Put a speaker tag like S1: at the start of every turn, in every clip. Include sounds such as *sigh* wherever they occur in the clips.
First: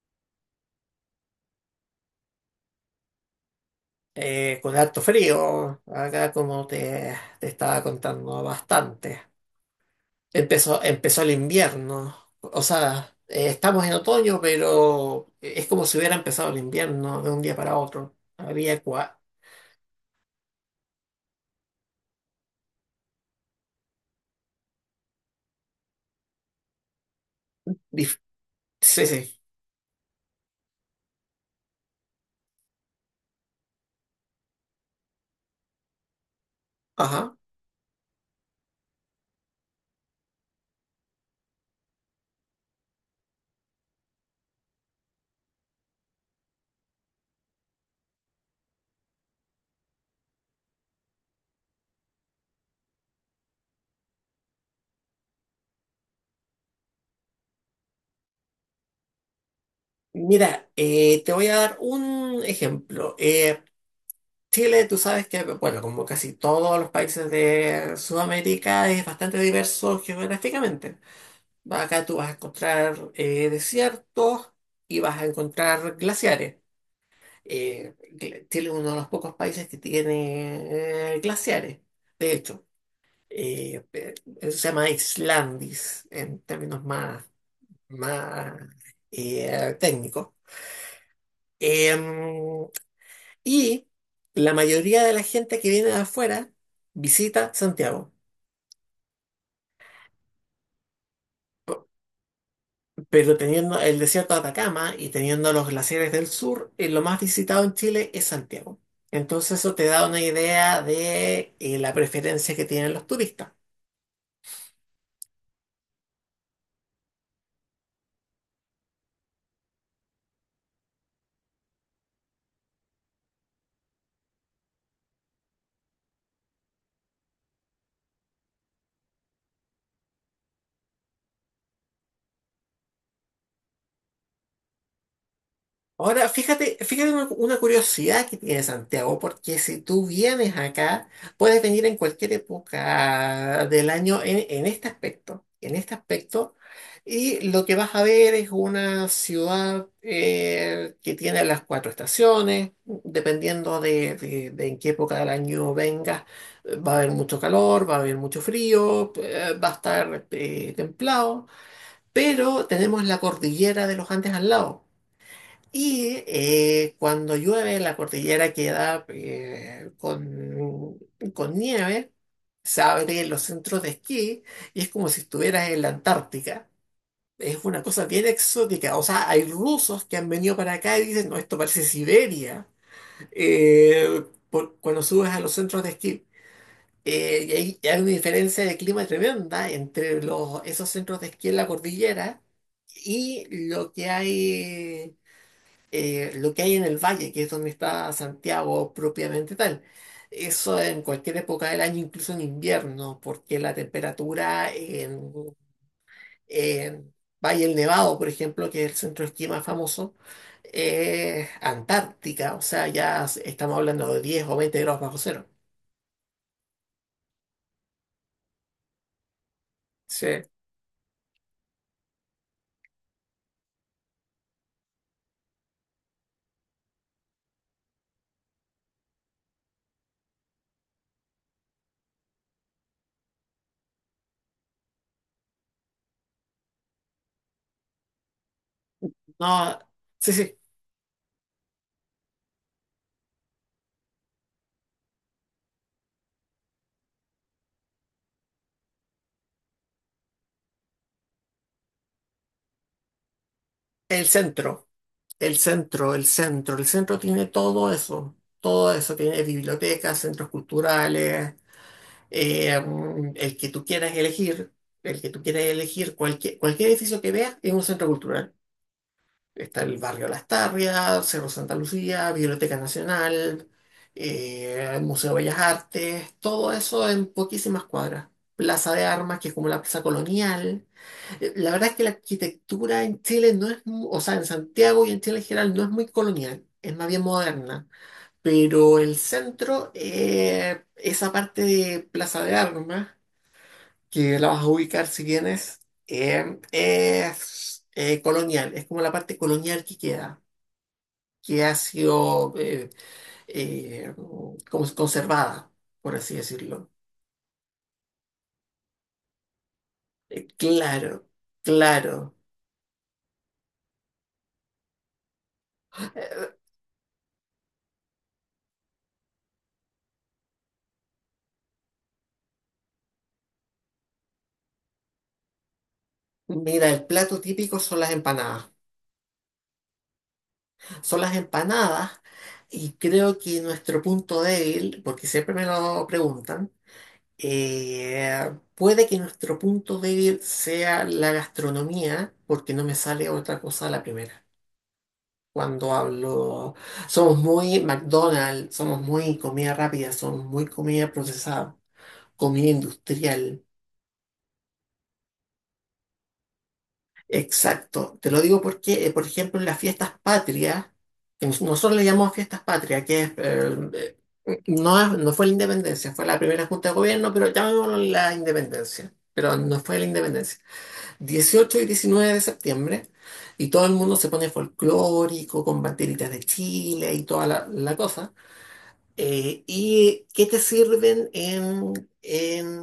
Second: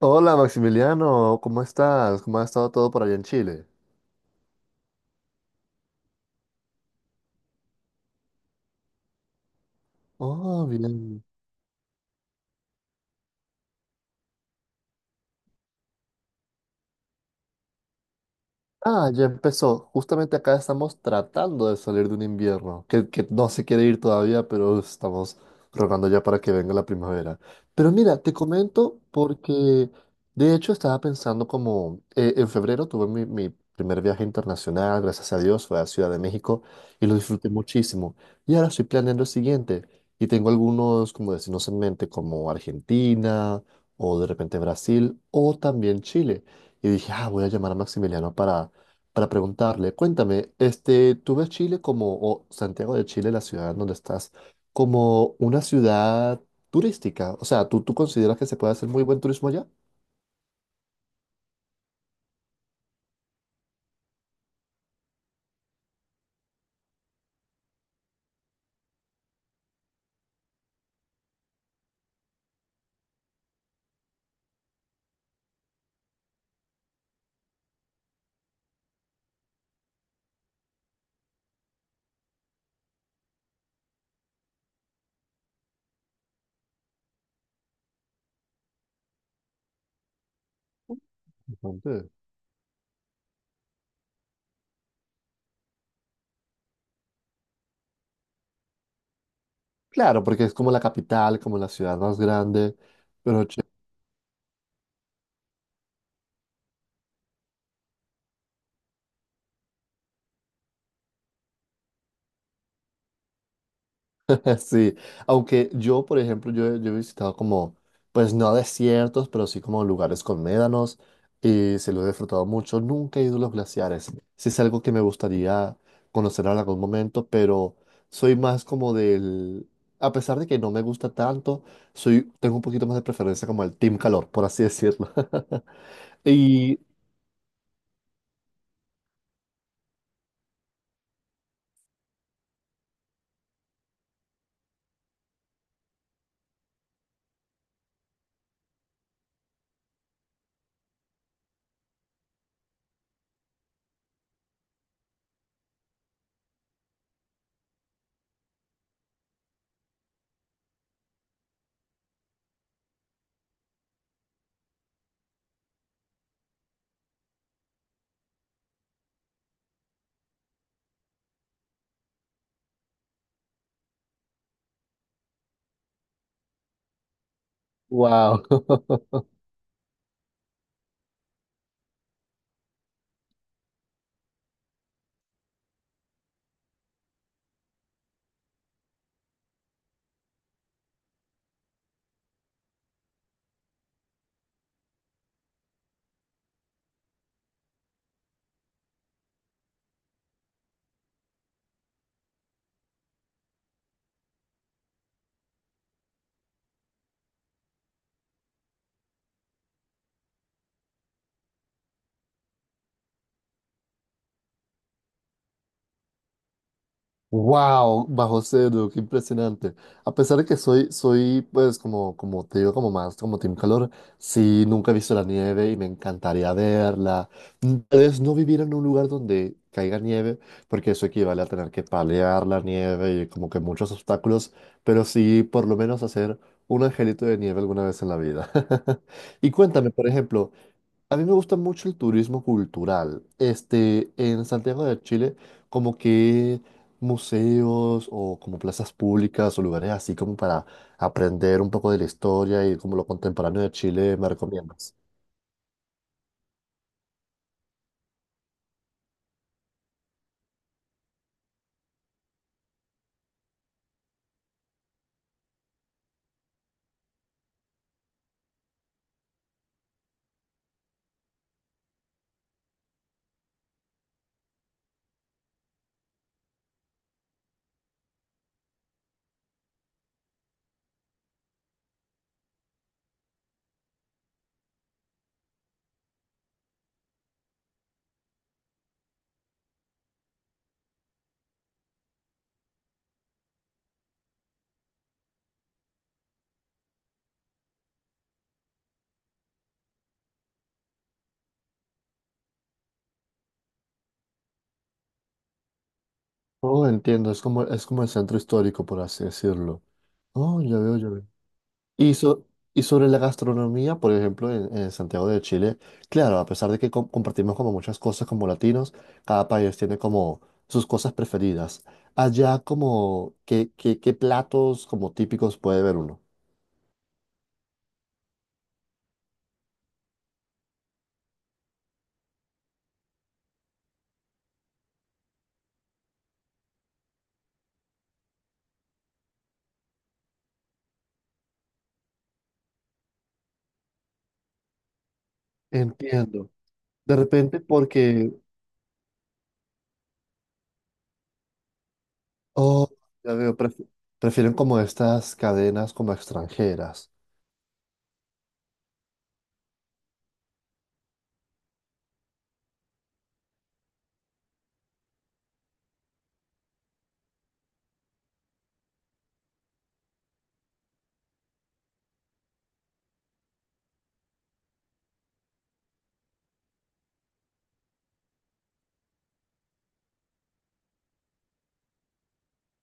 S1: Hola Maximiliano, ¿cómo estás? ¿Cómo ha estado todo por allá en Chile?
S2: Con harto frío, acá como te estaba contando bastante.
S1: Oh,
S2: Empezó
S1: bien.
S2: el invierno, o sea, estamos en otoño, pero es como si hubiera empezado el invierno de un día para otro.
S1: Ah, ya empezó. Justamente acá estamos tratando de salir de un invierno que no se quiere ir todavía, pero estamos rogando ya para que venga la primavera. Pero mira,
S2: Dif-
S1: te comento
S2: Sí, sí,
S1: porque de hecho estaba pensando como en febrero tuve mi primer viaje internacional, gracias a Dios, fue a Ciudad de México y lo
S2: ajá.
S1: disfruté muchísimo. Y ahora estoy planeando el siguiente y tengo algunos como destinos en mente como Argentina o de repente Brasil o también Chile. Y dije, ah, voy a llamar a Maximiliano para preguntarle, cuéntame, este, ¿tú ves Chile como, o Santiago de Chile, la ciudad en donde estás, como una ciudad turística? O sea, ¿tú consideras que se puede hacer muy buen turismo allá?
S2: Mira, te voy a dar un ejemplo. Chile, tú sabes que, bueno, como casi todos los países de Sudamérica, es bastante diverso geográficamente. Acá tú vas a encontrar desiertos y vas a encontrar glaciares. Chile es uno de los pocos países que tiene glaciares, de hecho. Eh, pe- Eso se llama Islandis en términos más, más técnicos.
S1: Bastante.
S2: Em, y la mayoría de la gente que viene de afuera visita Santiago.
S1: Claro, porque es como la capital, como la ciudad más grande,
S2: Pero
S1: pero
S2: teniendo el desierto de Atacama y teniendo los glaciares del sur, lo más visitado en Chile es Santiago. Entonces eso te da una idea de la preferencia que tienen los turistas.
S1: *laughs* sí, aunque yo, por ejemplo, yo he visitado como, pues no desiertos, pero sí como lugares con médanos y se lo he disfrutado mucho. Nunca he ido a los glaciares. Sí es algo que me gustaría conocer en algún momento, pero soy más como del, a pesar de que no me gusta tanto, soy, tengo un poquito más de preferencia como el team calor, por así decirlo. *laughs*
S2: Ahora, fíjate,
S1: Y,
S2: fíjate una curiosidad que tiene Santiago, porque si tú vienes acá, puedes venir en cualquier época del año en este aspecto, y lo que vas a ver es una ciudad que tiene las cuatro estaciones, dependiendo de en qué época del año vengas, va a haber mucho calor, va a haber mucho frío, va a estar templado, pero tenemos la cordillera de los Andes al lado. Y cuando llueve, la cordillera queda con nieve, se abren los centros de esquí y es como si estuvieras en la Antártica. Es una cosa bien
S1: wow.
S2: exótica.
S1: *laughs*
S2: O sea, hay rusos que han venido para acá y dicen, no, esto parece Siberia, eh, cuando subes a los centros de esquí. Y hay una diferencia de clima tremenda entre esos centros de esquí en la cordillera y lo que hay en el valle, que es donde está Santiago propiamente tal. Eso en cualquier época del año, incluso en invierno, porque la temperatura en Valle del Nevado, por ejemplo, que es el centro de esquí más famoso, es antártica, o sea, ya estamos hablando de 10 o 20 grados bajo cero.
S1: Wow, bajo cero, qué impresionante. A
S2: Sí,
S1: pesar de que soy, pues, como, como te digo, como más, como Team Calor, sí, nunca he visto la nieve y me encantaría verla. Mm, tal vez no vivir en un lugar donde caiga nieve, porque eso equivale a tener que palear la nieve y como que muchos obstáculos, pero sí, por lo menos hacer un angelito de nieve alguna vez en la vida. *laughs* Y
S2: no,
S1: cuéntame, por
S2: sí,
S1: ejemplo,
S2: sí,
S1: a mí me gusta mucho el turismo cultural. Este, en Santiago de Chile, como que museos o como plazas públicas o lugares así como para aprender un poco de la historia y como lo contemporáneo de Chile,
S2: el
S1: ¿me
S2: centro,
S1: recomiendas?
S2: el centro tiene todo eso, tiene bibliotecas, centros culturales. El que tú quieras elegir, el que tú quieras elegir, cualquier, cualquier edificio que veas es un centro cultural. Está el barrio Las Tarrias, Cerro Santa Lucía, Biblioteca Nacional, el Museo de Bellas Artes, todo eso en poquísimas cuadras. Plaza de Armas, que es como la plaza colonial. La verdad es que la arquitectura en Chile no es, o sea, en Santiago y en Chile en general no es muy colonial, es más bien moderna. Pero el centro, esa parte de Plaza de Armas, que la vas a ubicar si vienes, es colonial, es como la parte colonial que queda, que ha sido eh, como conservada, por así
S1: Oh,
S2: decirlo.
S1: entiendo, es como el centro histórico, por así decirlo. Oh, ya veo, ya
S2: Claro,
S1: veo. Y,
S2: claro.
S1: y sobre la gastronomía, por ejemplo, en Santiago de Chile, claro, a
S2: Eh,
S1: pesar de que compartimos como muchas cosas como latinos, cada país tiene como sus cosas preferidas. Allá como, ¿qué platos como típicos puede ver uno?
S2: Mira, el plato típico son las empanadas. Son las empanadas y creo que nuestro punto débil, porque siempre me lo preguntan. Puede que nuestro punto débil sea la gastronomía, porque no me sale otra cosa a la primera. Cuando
S1: Entiendo.
S2: hablo,
S1: De
S2: somos
S1: repente
S2: muy
S1: porque,
S2: McDonald's, somos muy comida rápida, somos muy comida procesada, comida
S1: oh, ya veo,
S2: industrial.
S1: prefieren como estas cadenas como extranjeras.
S2: Exacto. Te lo digo porque, por ejemplo, en las fiestas patrias, que nosotros le llamamos fiestas patrias, que es, no, no fue la independencia, fue la primera junta de gobierno, pero llamémoslo la independencia, pero no fue la independencia. 18 y 19 de septiembre, y todo el mundo se pone folclórico, con banderitas de Chile y toda la cosa. ¿Y qué te sirven en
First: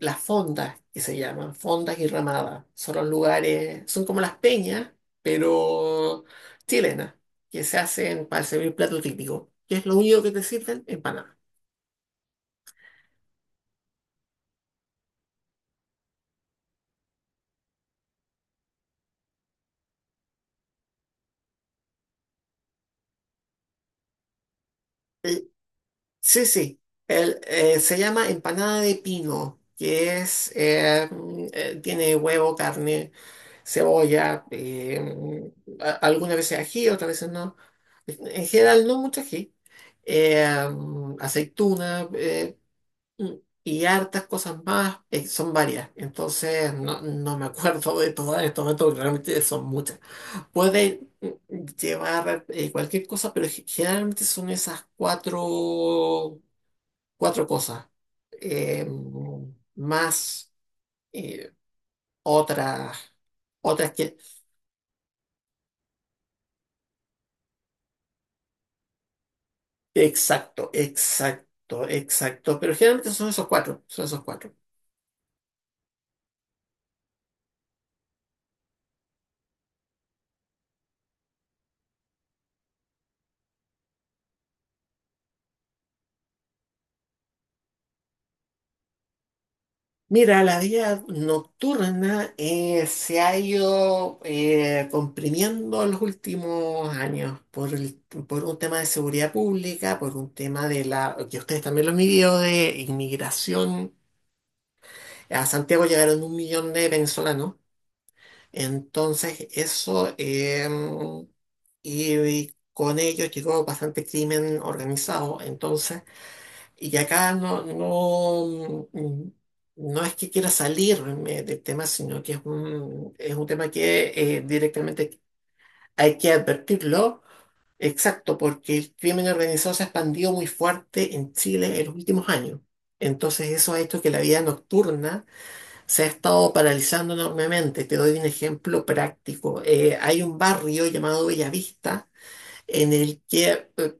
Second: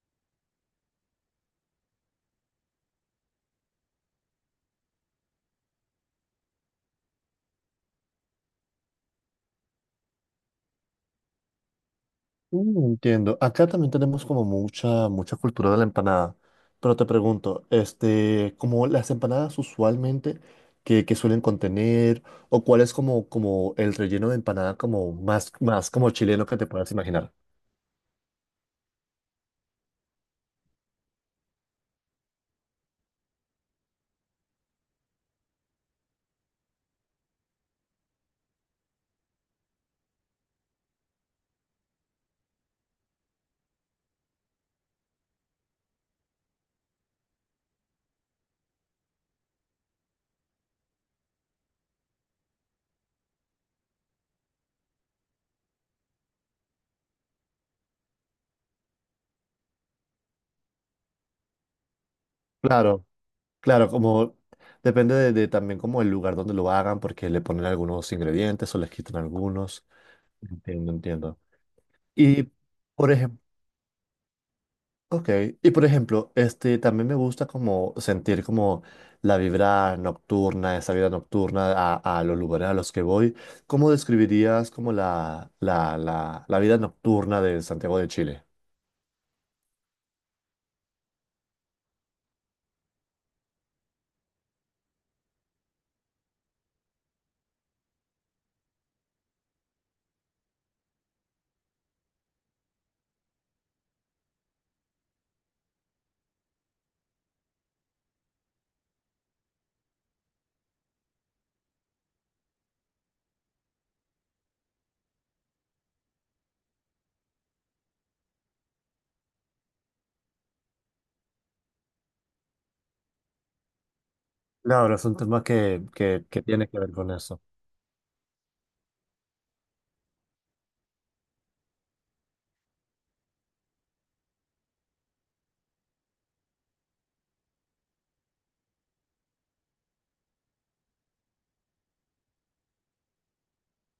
S2: las fondas, que se llaman? Fondas y ramadas. Son los lugares, son como las peñas, pero chilenas, que se hacen para servir plato típico, que es lo único que te sirven en Panamá.
S1: Mm, entiendo. Acá también tenemos como mucha, mucha cultura de la empanada. Pero te pregunto, este, como las empanadas usualmente que suelen contener, o cuál es como, como el relleno de empanada como más, más como
S2: Sí,
S1: chileno que te
S2: sí.
S1: puedas imaginar.
S2: El, se llama empanada de pino, que es, tiene huevo, carne, cebolla, algunas veces ají, otras veces no. En general no mucho ají. Aceituna, mm, y hartas cosas más, son varias. Entonces no, no me *laughs* acuerdo de todas en este momento, porque realmente son muchas. Puede llevar cualquier cosa, pero generalmente son esas cuatro cosas, eh, más eh, otras,
S1: Claro, claro,
S2: otras que...
S1: como depende de también como el lugar donde lo hagan, porque le ponen algunos ingredientes o les quitan algunos.
S2: Exacto,
S1: Entiendo, entiendo.
S2: exacto,
S1: Y
S2: exacto, pero generalmente
S1: por
S2: son
S1: ejemplo,
S2: esos cuatro, son esos cuatro.
S1: ok, y por ejemplo, este, también me gusta como sentir como la vibra nocturna, esa vida nocturna a los lugares a los que voy. ¿Cómo describirías como la vida nocturna de Santiago de Chile?
S2: Mira, la vida nocturna se ha ido comprimiendo en los últimos años por un tema de seguridad pública, por un tema de la, que ustedes también lo han vivido, de inmigración. A Santiago llegaron 1 millón de venezolanos. Entonces, eso, y con ello llegó bastante crimen organizado. Entonces, y acá no, no es que quiera salirme del tema, sino que es es un tema que
S1: Claro, es un
S2: directamente
S1: tema que,
S2: hay
S1: que,
S2: que
S1: que tiene que ver con
S2: advertirlo.
S1: eso.
S2: Exacto, porque el crimen organizado se ha expandido muy fuerte en Chile en los últimos años. Entonces, eso ha hecho que la vida nocturna se ha estado paralizando enormemente. Te doy un ejemplo práctico. Hay un barrio llamado Bellavista en el que, eh,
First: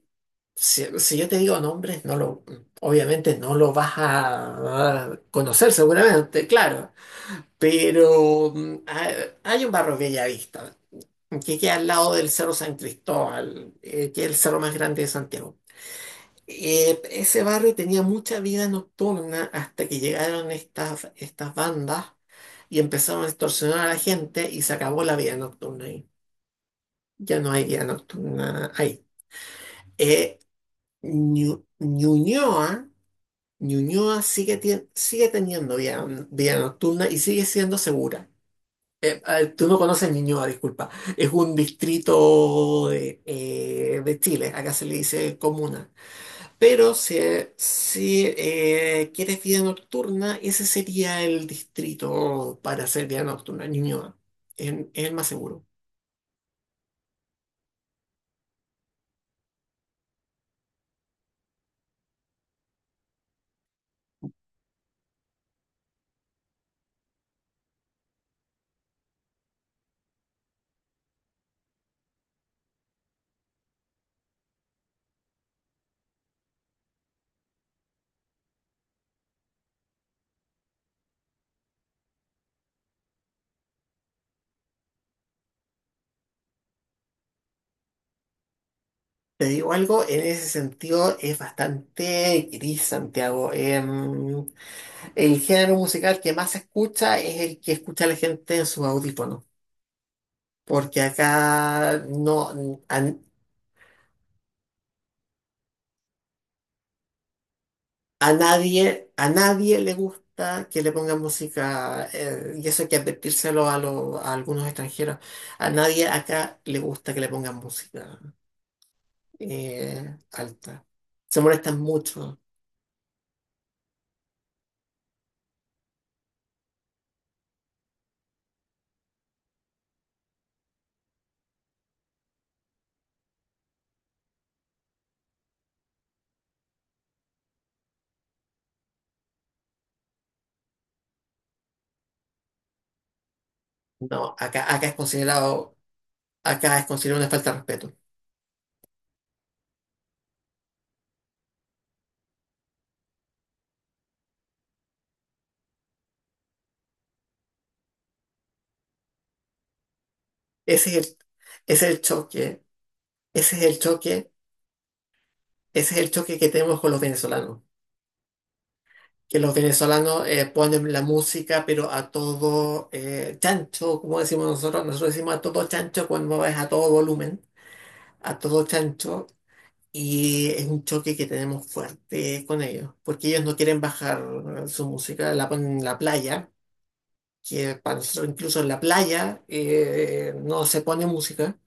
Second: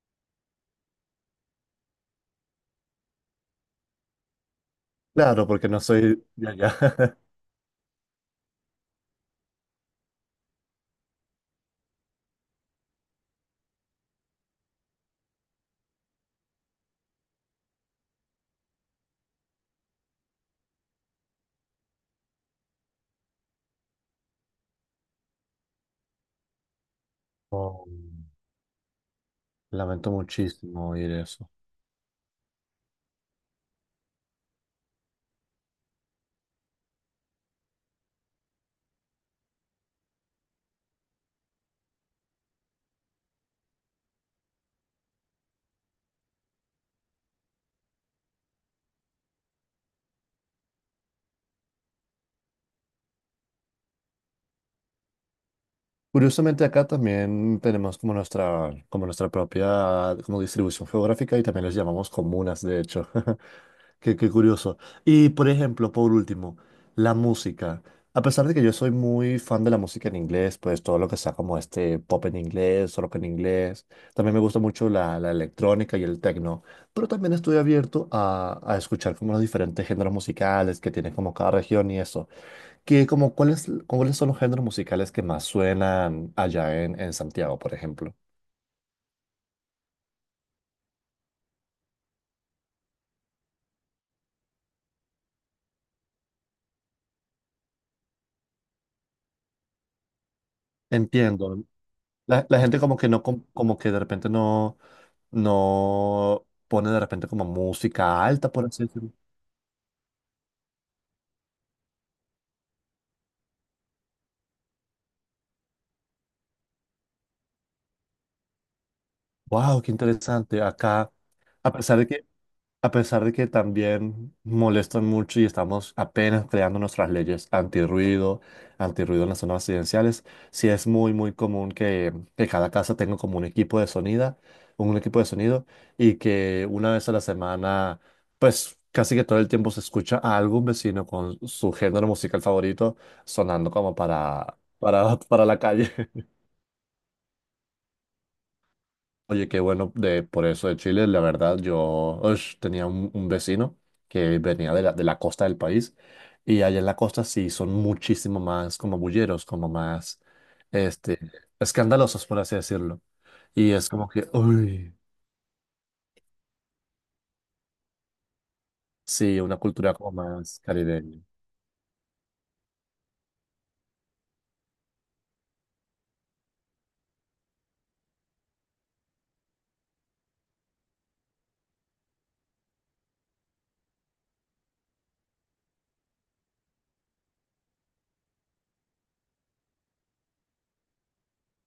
S2: si yo te digo nombres, obviamente no lo vas a
S1: Claro, porque
S2: conocer
S1: no soy
S2: seguramente,
S1: de allá.
S2: claro,
S1: *laughs*
S2: pero hay un barrio Bellavista que queda al lado del Cerro San Cristóbal, que es el cerro más grande de Santiago. Ese barrio tenía mucha vida nocturna hasta que llegaron estas bandas y empezaron a extorsionar a la gente y se acabó la vida nocturna ahí. Ya no hay vida
S1: Oh,
S2: nocturna ahí.
S1: lamento
S2: Eh,
S1: muchísimo oír eso.
S2: Ñuñoa, Ñuñoa sigue, sigue teniendo vida, vida nocturna y sigue siendo segura. Tú no conoces Ñuñoa, disculpa. Es un distrito de Chile, acá se le dice comuna. Pero si, si quieres vida nocturna, ese sería el distrito para hacer vida nocturna, Ñuñoa. Es el más seguro.
S1: Curiosamente acá también tenemos como nuestra propia como distribución geográfica y también les llamamos comunas, de hecho. *laughs* Qué, qué curioso. Y por ejemplo, por último, la música. A pesar de que yo soy muy fan de la música en inglés, pues todo lo que sea como este pop en inglés, rock en inglés, también me gusta mucho la, la electrónica y el techno, pero también estoy abierto a escuchar como los diferentes géneros musicales que tiene como cada región y eso que como cuáles, cuáles son los géneros musicales que más suenan allá en Santiago, por ejemplo.
S2: Te digo algo, en ese sentido es bastante gris Santiago. El género musical que más se escucha es el que escucha la gente en sus audífonos, porque acá
S1: Entiendo.
S2: no,
S1: La gente
S2: a,
S1: como que no, como que de repente no, no pone de repente como música alta, por así decirlo.
S2: A nadie le gusta que le pongan música, y eso hay que advertírselo a algunos extranjeros. A nadie acá le gusta que le pongan música
S1: Wow, qué interesante.
S2: alta.
S1: Acá,
S2: Se
S1: a
S2: molestan
S1: pesar de que,
S2: mucho.
S1: a pesar de que también molestan mucho y estamos apenas creando nuestras leyes antirruido, antirruido en las zonas residenciales, sí es muy, muy común que cada casa tenga como un equipo de sonido, un equipo de sonido, y que una vez a la semana, pues casi que todo el tiempo se escucha a algún vecino con su género musical favorito sonando como
S2: No,
S1: para,
S2: acá,
S1: para, para la calle.
S2: acá es considerado una falta de respeto.
S1: Oye, qué bueno de, por eso de Chile. La verdad, yo ush, tenía un vecino que venía de la costa del país y allá en la costa sí son muchísimo más como bulleros, como más
S2: Ese es
S1: este,
S2: ese es el
S1: escandalosos, por así
S2: choque,
S1: decirlo.
S2: ese es
S1: Y
S2: el
S1: es como que,
S2: choque,
S1: uy,
S2: ese es el choque que tenemos con los venezolanos. Que
S1: sí,
S2: los
S1: una cultura como
S2: venezolanos
S1: más
S2: ponen la
S1: caribeña.
S2: música, pero a todo chancho, como decimos nosotros, nosotros decimos a todo chancho cuando es a todo volumen, a todo chancho, y es un choque que tenemos fuerte con ellos, porque ellos no quieren bajar su música, la ponen en la playa, que para nosotros incluso en la playa no se pone música,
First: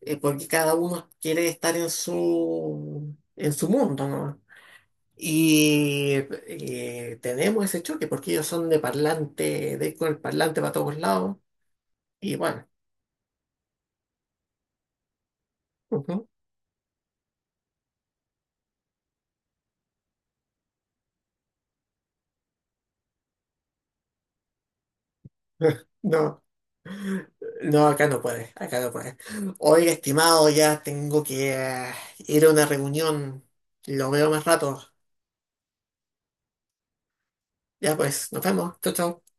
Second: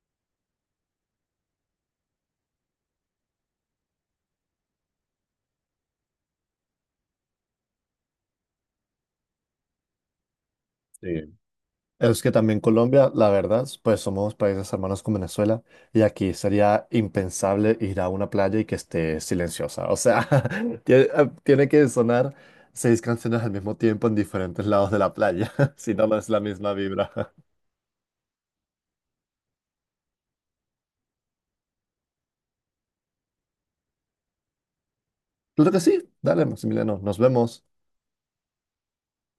S2: porque cada uno quiere estar en su mundo, ¿no? Y tenemos ese choque porque ellos son de parlante, de ir con el parlante para todos
S1: Sí.
S2: lados.
S1: Es que
S2: Y
S1: también
S2: bueno,
S1: Colombia, la verdad, pues somos países hermanos con Venezuela y
S2: ujú.
S1: aquí sería impensable ir a una playa y que esté silenciosa. O sea, *laughs* tiene que sonar seis canciones al mismo tiempo en diferentes lados de la playa, *laughs*
S2: *laughs*
S1: si no, no es
S2: No,
S1: la misma vibra. *laughs*
S2: no, acá no puede, acá no puede. Oiga, estimado, ya tengo que ir a una reunión. Lo veo más rato.
S1: Claro que sí, dale, Maximiliano, nos vemos.
S2: Ya pues, nos vemos. Chau, chau.